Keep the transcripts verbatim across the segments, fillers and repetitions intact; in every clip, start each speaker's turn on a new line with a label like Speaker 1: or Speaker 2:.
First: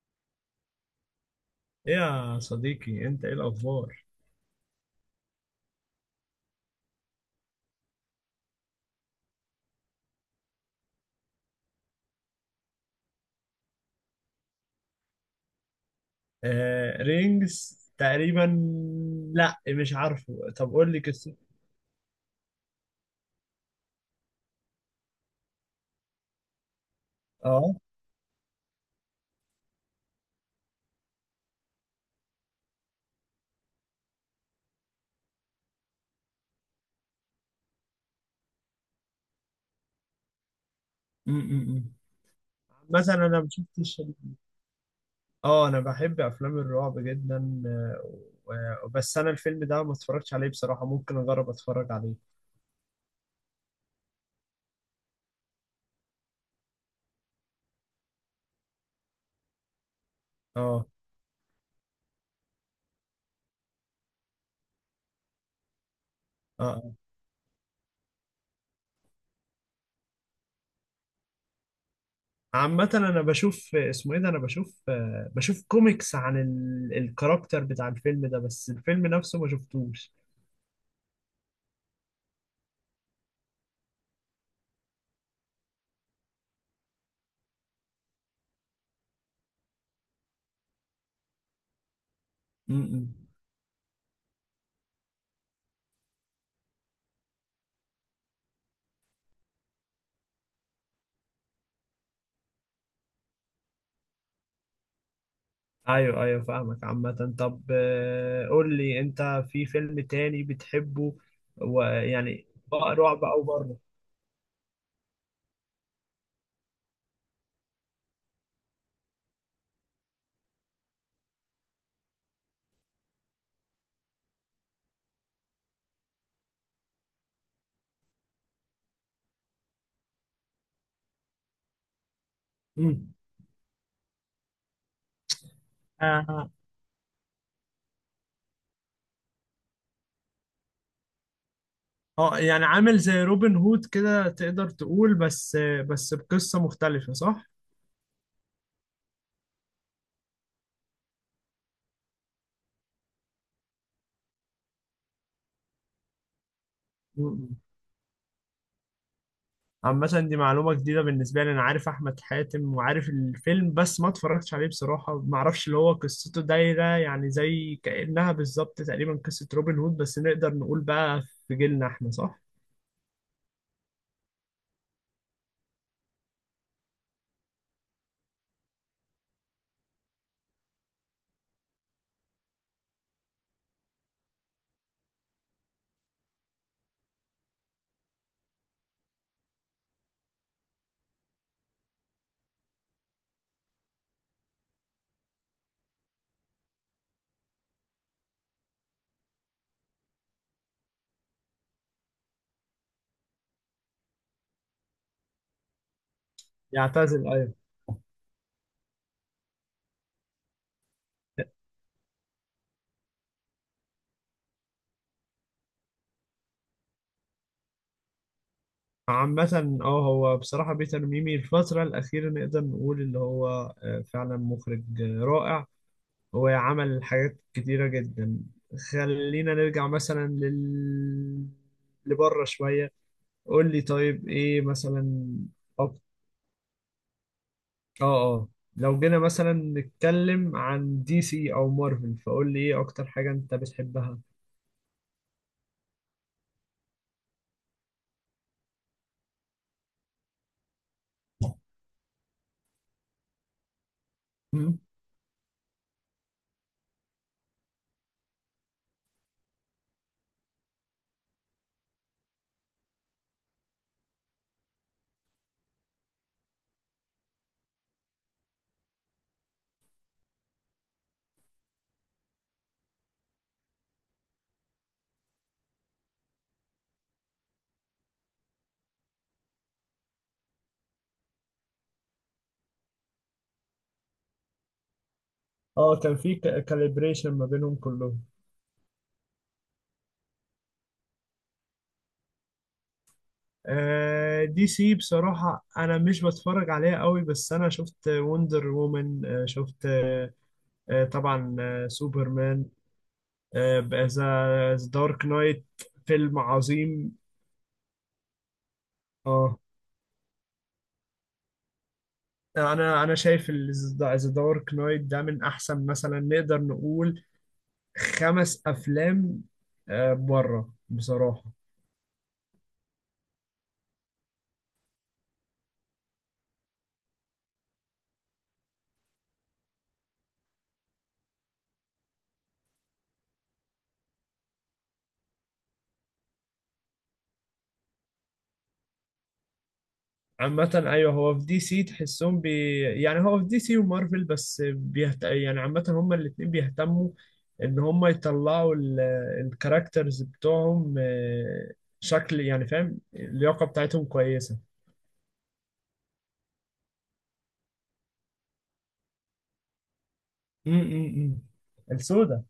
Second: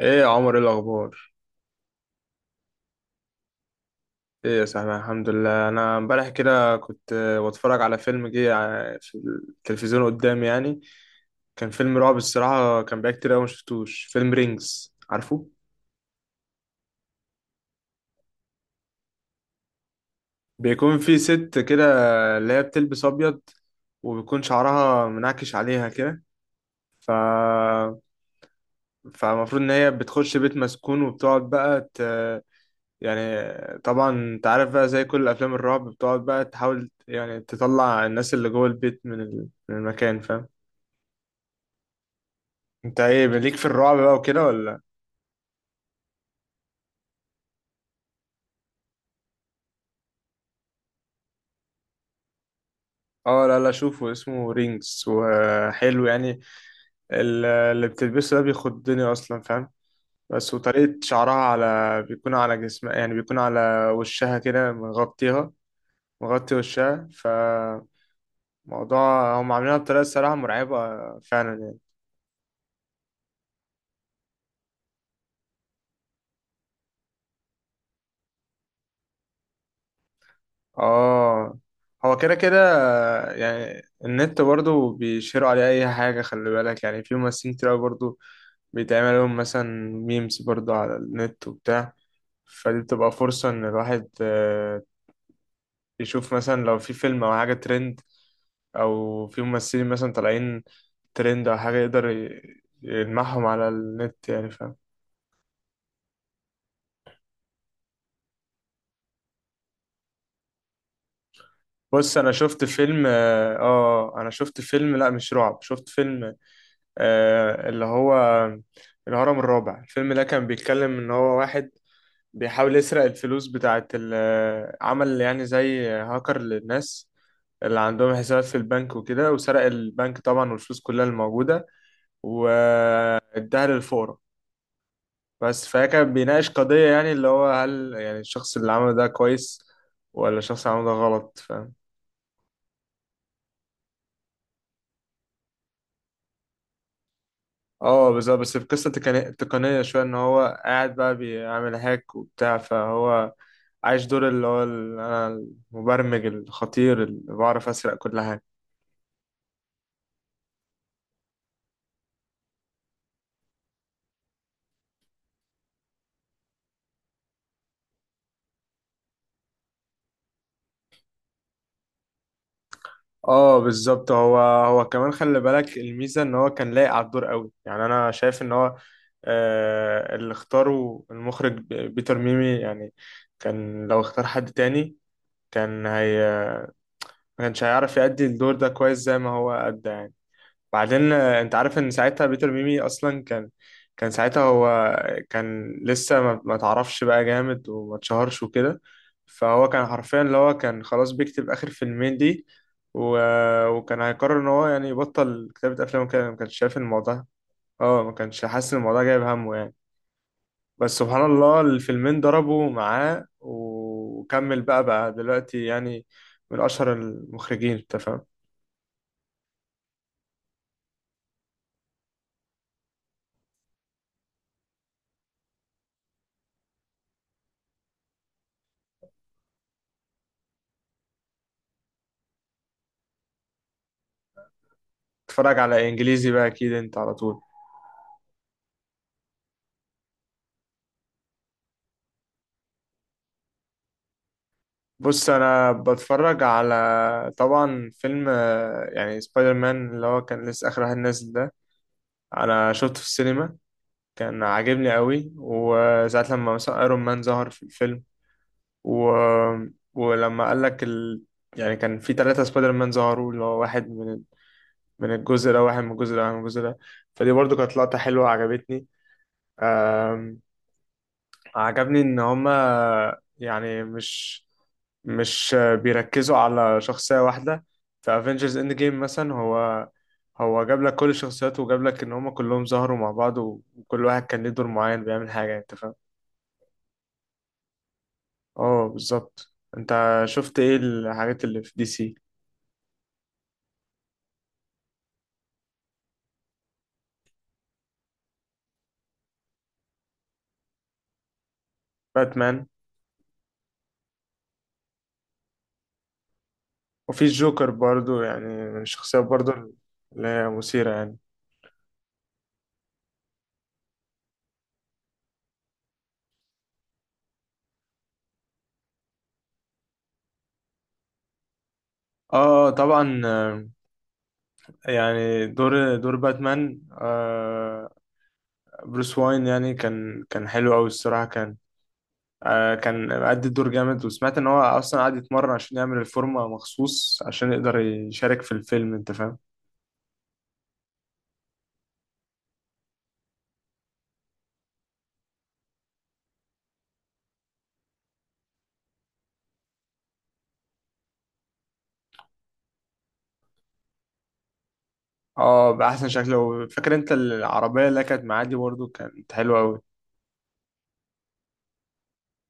Speaker 1: ايه يا عمر، ايه الاخبار؟
Speaker 2: إيه يا صديقي، انت ايه الاخبار؟
Speaker 1: ايه يا سهلا، الحمد لله. انا امبارح كده كنت آه، بتفرج على فيلم جه ع- في التلفزيون قدامي يعني. كان فيلم رعب الصراحه، كان بقى كتير قوي. ما شفتوش فيلم رينجز؟ عارفه،
Speaker 2: آه رينجز تقريبا. لا مش عارفه، طب قول
Speaker 1: بيكون
Speaker 2: لي
Speaker 1: في
Speaker 2: قصته.
Speaker 1: ست كده اللي هي بتلبس ابيض وبيكون شعرها منعكش عليها كده. ف
Speaker 2: اه
Speaker 1: فالمفروض ان هي بتخش بيت مسكون وبتقعد بقى ت... يعني، طبعا انت عارف بقى زي كل افلام الرعب، بتقعد بقى تحاول يعني تطلع الناس اللي جوه البيت من ال- من المكان، فاهم؟
Speaker 2: م- م- م.
Speaker 1: انت
Speaker 2: مثلا
Speaker 1: ايه
Speaker 2: انا ما
Speaker 1: ليك في الرعب
Speaker 2: شفتش
Speaker 1: بقى
Speaker 2: ال-
Speaker 1: وكده ولا؟
Speaker 2: اه انا بحب افلام الرعب جدا آه، و- بس انا الفيلم ده ما اتفرجتش عليه بصراحة، ممكن اجرب اتفرج عليه.
Speaker 1: اه، لا لا شوفه، اسمه رينجز وحلو يعني. ال- اللي بتلبسه ده بيخضني اصلا، فاهم؟ بس
Speaker 2: اه
Speaker 1: وطريقة شعرها على بيكون على جسمها، يعني بيكون على وشها كده مغطيها، مغطي
Speaker 2: اه آه.
Speaker 1: وشها. فموضوع هم عاملينها بطريقة الصراحة مرعبة فعلا يعني.
Speaker 2: عامة انا بشوف اسمه ايه ده، انا بشوف آه، بشوف كوميكس عن ال- الكاركتر بتاع الفيلم ده، بس الفيلم نفسه ما شفتوش.
Speaker 1: اه، هو كده كده يعني. النت برضو بيشيروا عليه اي حاجة، خلي بالك يعني، في ممثلين كتير أوي برضو بيتعمل لهم مثلا ميمز برضو على النت وبتاع.
Speaker 2: م-
Speaker 1: فدي بتبقى
Speaker 2: م.
Speaker 1: فرصة ان الواحد آه، يشوف مثلا لو في فيلم او حاجة ترند، او في ممثلين مثلا طالعين ترند او حاجة، يقدر ي- يلمحهم على النت يعني، فاهم؟
Speaker 2: ايوه ايوه فاهمك. عامة طب آه، قول لي انت في فيلم تاني بتحبه،
Speaker 1: بص، انا
Speaker 2: ويعني
Speaker 1: شفت
Speaker 2: بقى
Speaker 1: فيلم
Speaker 2: رعب او
Speaker 1: اه،
Speaker 2: بره.
Speaker 1: آه، انا شفت فيلم، لا مش رعب، شفت فيلم آه، اللي هو الهرم الرابع. الفيلم ده كان بيتكلم ان هو واحد بيحاول يسرق الفلوس بتاعت ال- عمل يعني زي هاكر للناس اللي عندهم حسابات في البنك وكده، وسرق البنك طبعا والفلوس كلها الموجودة
Speaker 2: مم.
Speaker 1: واداها للفقراء. بس فهي كان بيناقش
Speaker 2: آه،
Speaker 1: قضية يعني، اللي هو هل يعني الشخص اللي عمله ده كويس ولا الشخص اللي عمله ده غلط، فاهم؟
Speaker 2: آه، يعني عامل زي روبن هود كده تقدر تقول، بس آه، بس بقصة مختلفة صح؟
Speaker 1: اه بس، بس في قصة تقنية، تقنية شوية، ان هو قاعد بقى بيعمل هاك وبتاع. فهو عايش دور اللي هو ال- انا المبرمج الخطير اللي
Speaker 2: مم.
Speaker 1: بعرف اسرق كل حاجة.
Speaker 2: عامة دي معلومة جديدة بالنسبة لي، أنا عارف أحمد حاتم وعارف الفيلم بس ما اتفرجتش عليه بصراحة، ما أعرفش اللي هو قصته دايرة يعني زي كأنها بالظبط تقريبا قصة روبن هود، بس نقدر نقول بقى في جيلنا إحنا صح؟
Speaker 1: اه بالظبط. هو هو كمان، خلي بالك الميزة ان هو كان لايق على الدور قوي. يعني انا شايف ان هو آه اللي اختاره المخرج ب- بيتر ميمي يعني، كان لو اختار حد تاني كان هي ما كانش هيعرف يأدي الدور ده كويس زي ما هو أدى يعني. بعدين آه، انت عارف ان ساعتها بيتر ميمي اصلا كان، كان ساعتها هو كان لسه ما ما تعرفش بقى جامد وما اتشهرش وكده. فهو كان حرفيا اللي هو كان خلاص بيكتب اخر فيلمين دي، و... وكان هيقرر ان هو يعني يبطل كتابة افلام وكده، ما كانش شايف الموضوع.
Speaker 2: يعتزل أيوه.
Speaker 1: اه، ما كانش حاسس ان الموضوع جايب همه يعني. بس سبحان الله، الفيلمين ضربوا معاه وكمل، بقى بقى دلوقتي يعني من اشهر المخرجين، انت فاهم.
Speaker 2: عامة اه، هو بصراحة بيتر ميمي الفترة الأخيرة نقدر نقول اللي هو آه، فعلا مخرج آه، رائع، هو عمل حاجات كتيرة جدا. خلينا نرجع مثلا لل لبره شوية، قول لي طيب ايه مثلا.
Speaker 1: تتفرج على
Speaker 2: أك-
Speaker 1: انجليزي بقى اكيد انت على طول.
Speaker 2: اه اه، لو جينا مثلا نتكلم عن دي سي او مارفل فقول لي ايه اكتر حاجة انت بتحبها.
Speaker 1: بص، انا بتفرج على طبعا فيلم آه، يعني سبايدر مان اللي هو كان لسه اخر واحد نازل ده، انا شفته في السينما، كان
Speaker 2: مم.
Speaker 1: عاجبني قوي. وساعة لما مثلا ايرون مان ظهر في الفيلم، و... ولما قال لك ال... يعني كان في ثلاثة سبايدر مان ظهروا، اللي هو واحد من من الجزء ده، واحد من الجزء ده، واحد من الجزء ده. فدي برضو كانت لقطة حلوة، عجبتني. عجبني ان هما يعني مش مش بيركزوا على شخصية واحدة. في افنجرز اند جيم مثلا، هو هو جاب لك كل الشخصيات وجاب لك ان هما كلهم ظهروا مع بعض، وكل واحد كان ليه دور معين بيعمل حاجة، انت فاهم.
Speaker 2: اه كان في كاليبريشن ما بينهم كلهم.
Speaker 1: اه بالظبط. انت شفت ايه الحاجات اللي في دي سي؟
Speaker 2: آه، دي سي بصراحة أنا مش بتفرج عليها قوي، بس أنا شفت وندر وومن، آه، شفت آه، آه، طبعا آه، سوبرمان،
Speaker 1: باتمان.
Speaker 2: ذا دارك نايت فيلم عظيم.
Speaker 1: وفي الجوكر برضو يعني، من الشخصيات برضو
Speaker 2: اه،
Speaker 1: اللي هي مثيرة يعني.
Speaker 2: أنا أنا شايف ذا دارك نايت ده من أحسن مثلا نقدر نقول خمس أفلام آه، بره بصراحة.
Speaker 1: اه طبعا، آه، يعني دور، دور باتمان، آه بروس واين يعني، كان كان حلو قوي الصراحه. كان آه كان أدى الدور جامد، وسمعت ان هو اصلا قعد يتمرن عشان يعمل الفورمه مخصوص عشان يقدر يشارك في الفيلم، انت فاهم.
Speaker 2: عامة أيوه، هو في دي سي تحسهم بي يعني هو في دي سي ومارفل بس بيهت... يعني عامة هما الاتنين بيهتموا إن هما يطلعوا ال... الكاركترز بتوعهم آه، شكل يعني، فاهم؟ اللياقة بتاعتهم كويسة.
Speaker 1: اه باحسن شكل. فاكر انت العربيه اللي كانت معاه دي؟ برضه كانت حلوه قوي.
Speaker 2: امم، السوداء.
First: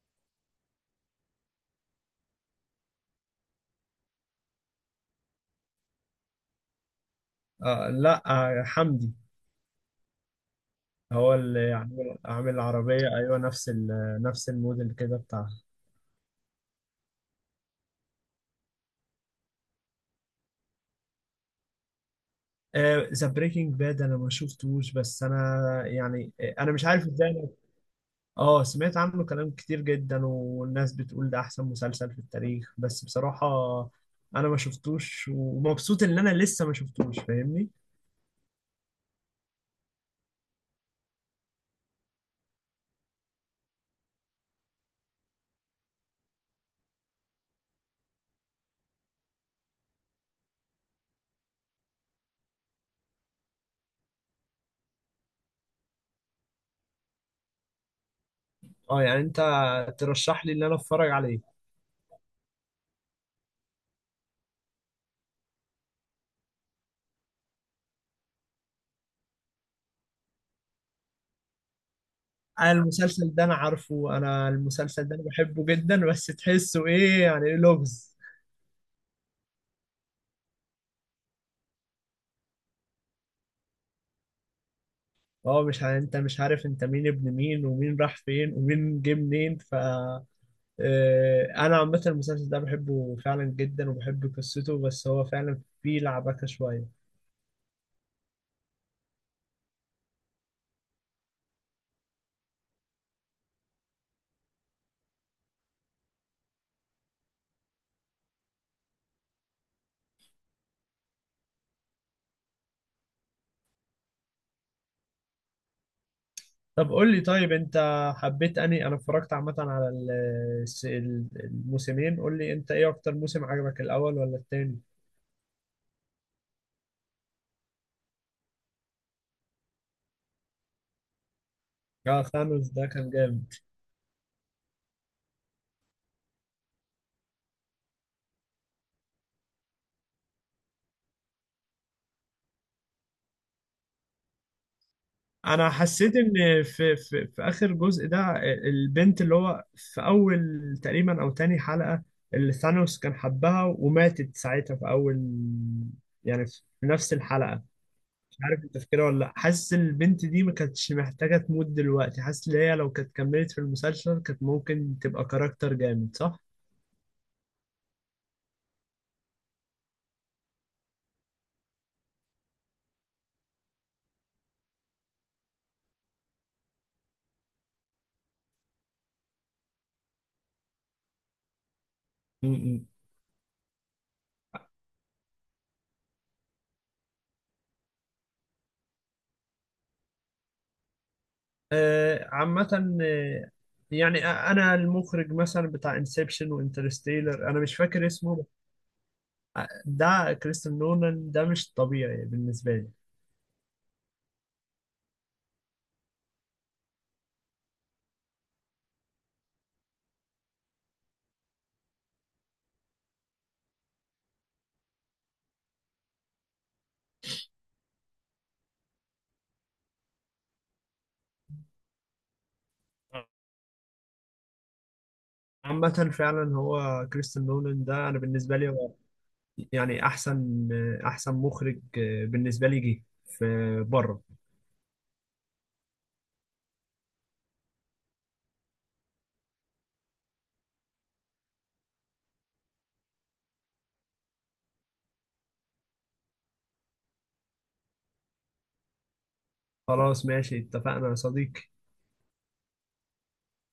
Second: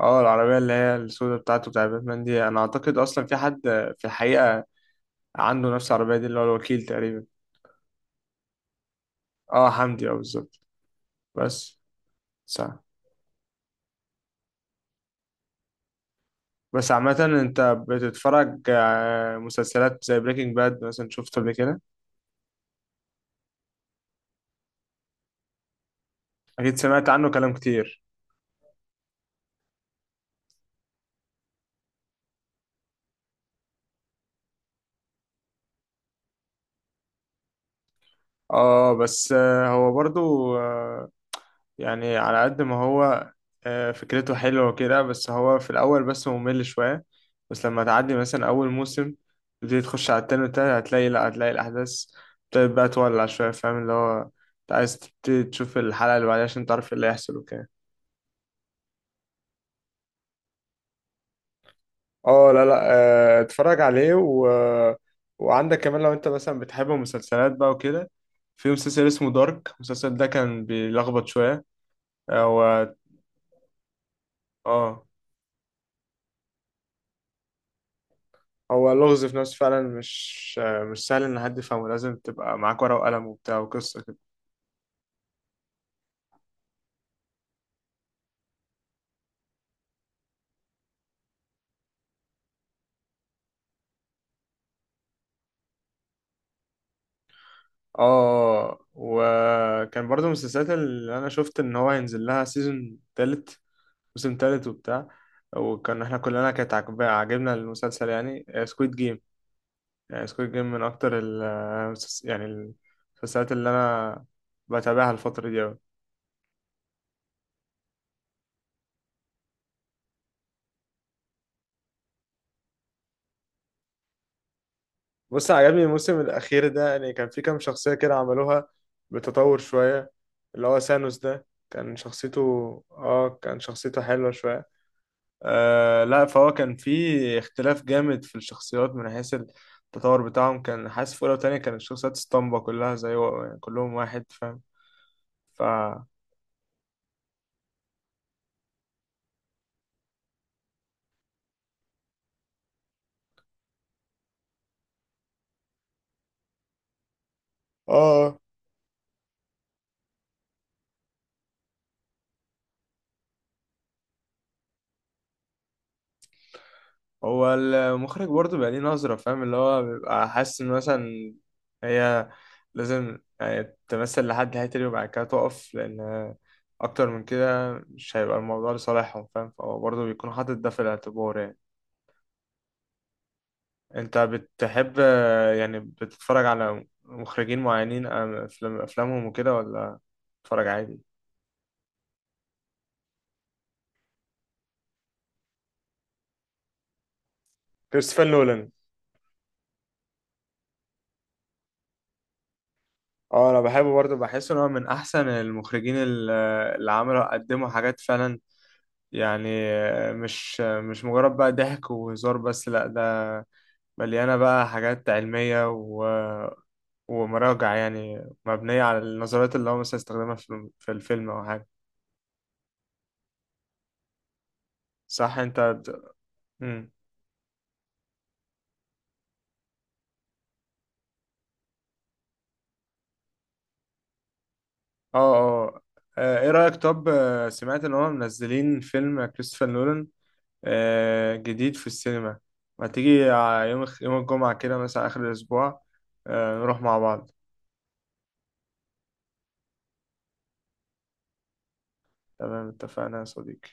Speaker 1: اه، العربيه اللي هي السوداء بتاعته، بتاع باتمان دي، انا اعتقد اصلا في حد في الحقيقه عنده نفس العربيه دي، اللي هو الوكيل تقريبا.
Speaker 2: آه لا، آه حمدي.
Speaker 1: اه حمدي، اه بالظبط.
Speaker 2: هو اللي
Speaker 1: بس
Speaker 2: عامل عامل
Speaker 1: صح.
Speaker 2: العربية أيوه نفس ال... نفس الموديل كده بتاعها.
Speaker 1: بس عامه انت بتتفرج آه، مسلسلات زي بريكنج باد مثلا؟ شفت قبل كده؟
Speaker 2: ذا بريكنج باد أنا ما شفتوش، بس أنا يعني آه، أنا
Speaker 1: أكيد
Speaker 2: مش عارف
Speaker 1: سمعت عنه
Speaker 2: إزاي.
Speaker 1: كلام كتير.
Speaker 2: اه سمعت عنه كلام كتير جدا والناس بتقول ده احسن مسلسل في التاريخ، بس بصراحة انا ما شفتوش ومبسوط ان انا لسه ما شفتوش، فاهمني؟
Speaker 1: اه بس آه، هو برضو آه، يعني على قد ما هو آه، فكرته حلوة وكده، بس هو في الأول بس ممل شوية. بس لما تعدي مثلا أول موسم تبتدي تخش على التاني والتالت، هتلاقي لأ، هتلاقي الأحداث ابتدت بقى تولع شوية، فاهم. اللي هو أنت عايز تبتدي تشوف الحلقة اللي بعدها عشان تعرف إيه اللي هيحصل وكده.
Speaker 2: اه يعني انت ترشح لي ان انا اتفرج عليه.
Speaker 1: اه لا لا، آه، اتفرج عليه. و... وعندك كمان لو انت مثلا بتحب المسلسلات بقى وكده، في مسلسل اسمه دارك. المسلسل ده كان بيلخبط شوية،
Speaker 2: آه،
Speaker 1: هو
Speaker 2: المسلسل ده انا عارفه، انا
Speaker 1: اه
Speaker 2: المسلسل ده انا بحبه جدا، بس تحسه ايه يعني إيه، لغز.
Speaker 1: هو اللغز في نفسه فعلا، مش مش سهل ان حد يفهمه، لازم تبقى معاك ورقة وقلم وبتاع وقصة كده.
Speaker 2: اه مش ع- انت مش عارف انت مين ابن مين ومين راح فين ومين جه منين، ف آه، انا عامة المسلسل ده بحبه فعلا جدا وبحب قصته، بس هو فعلا فيه لعبكة شوية.
Speaker 1: اه، وكان برضو من السلسلات اللي انا شفت ان هو هينزل لها سيزون تالت، موسم تالت وبتاع. وكان احنا كلنا كانت عاجب- عاجبنا المسلسل، يعني سكويد جيم. يعني سكويد جيم من اكتر ال آه، المسلس- يعني المسلسلات اللي انا بتابعها الفترة دي أوي.
Speaker 2: طب قول لي طيب انت حبيت اني انا اتفرجت عامه على ال- الس- ال- الموسمين، قول لي انت ايه اكتر موسم عجبك الاول ولا التاني.
Speaker 1: بص، عجبني الموسم الأخير ده، يعني كان في كام شخصية كده عملوها بتطور شوية، اللي هو سانوس ده كان
Speaker 2: اه
Speaker 1: شخصيته،
Speaker 2: ثانوس ده كان
Speaker 1: اه
Speaker 2: جامد.
Speaker 1: كان شخصيته حلوة شوية. آه لا، فهو كان في اختلاف جامد في الشخصيات من حيث التطور بتاعهم، كان حاسس في أولى وتانية كانت الشخصيات اسطمبة كلها زي و... يعني كلهم واحد، فاهم. ف
Speaker 2: انا حسيت ان في في في اخر جزء ده البنت اللي هو في اول تقريبا او تاني حلقة اللي ثانوس كان حبها وماتت ساعتها في اول يعني في نفس الحلقة، مش
Speaker 1: اه،
Speaker 2: عارف انت فاكرها ولا لا، حاسس البنت دي ما كانتش محتاجة تموت دلوقتي، حاسس ان هي لو كانت كملت في المسلسل كانت ممكن تبقى كاركتر جامد صح؟
Speaker 1: هو المخرج برضه بقى ليه نظرة، فاهم، اللي هو بيبقى حاسس إن مثلا هي لازم يعني تمثل لحد هيتري وبعد كده تقف، لأن أكتر من كده مش هيبقى الموضوع لصالحهم، فاهم. فهو برضه بيكون حاطط ده في الاعتبار يعني.
Speaker 2: م-م.
Speaker 1: أنت بتحب يعني بتتفرج على مخرجين معينين أم- أفلام، أفلامهم وكده ولا بتتفرج عادي؟
Speaker 2: آه عامة آه، يعني آه، انا المخرج مثلا بتاع انسبشن وانترستيلر انا مش فاكر
Speaker 1: كريستوفر
Speaker 2: اسمه.
Speaker 1: نولان.
Speaker 2: آه، ده كريستن نولان ده مش طبيعي بالنسبة لي.
Speaker 1: اه انا بحبه برضه، بحس ان هو من احسن المخرجين، ال- اللي عملوا، قدموا حاجات فعلا يعني، مش مش مجرد بقى ضحك وهزار بس، لأ ده مليانة بقى حاجات علمية و... ومراجع، يعني مبنية على النظريات اللي هو مثلا استخدمها في في الفيلم أو حاجة. صح؟ أنت
Speaker 2: عامة
Speaker 1: بت-
Speaker 2: فعلا
Speaker 1: مم.
Speaker 2: هو كريستن نولان ده أنا بالنسبة لي هو يعني أحسن آه، أحسن مخرج آه، بالنسبة لي جه في بره.
Speaker 1: اه اه، آه، ايه رأيك طب، آه، سمعت إن هما منزلين فيلم كريستوفر نولان آه، جديد في السينما؟ ما تيجي ع- يوم الخ- يوم الجمعة كده مثلا آخر الأسبوع، آه، نروح مع بعض.
Speaker 2: خلاص ماشي، اتفقنا يا صديقي.
Speaker 1: تمام، اتفقنا يا صديقي.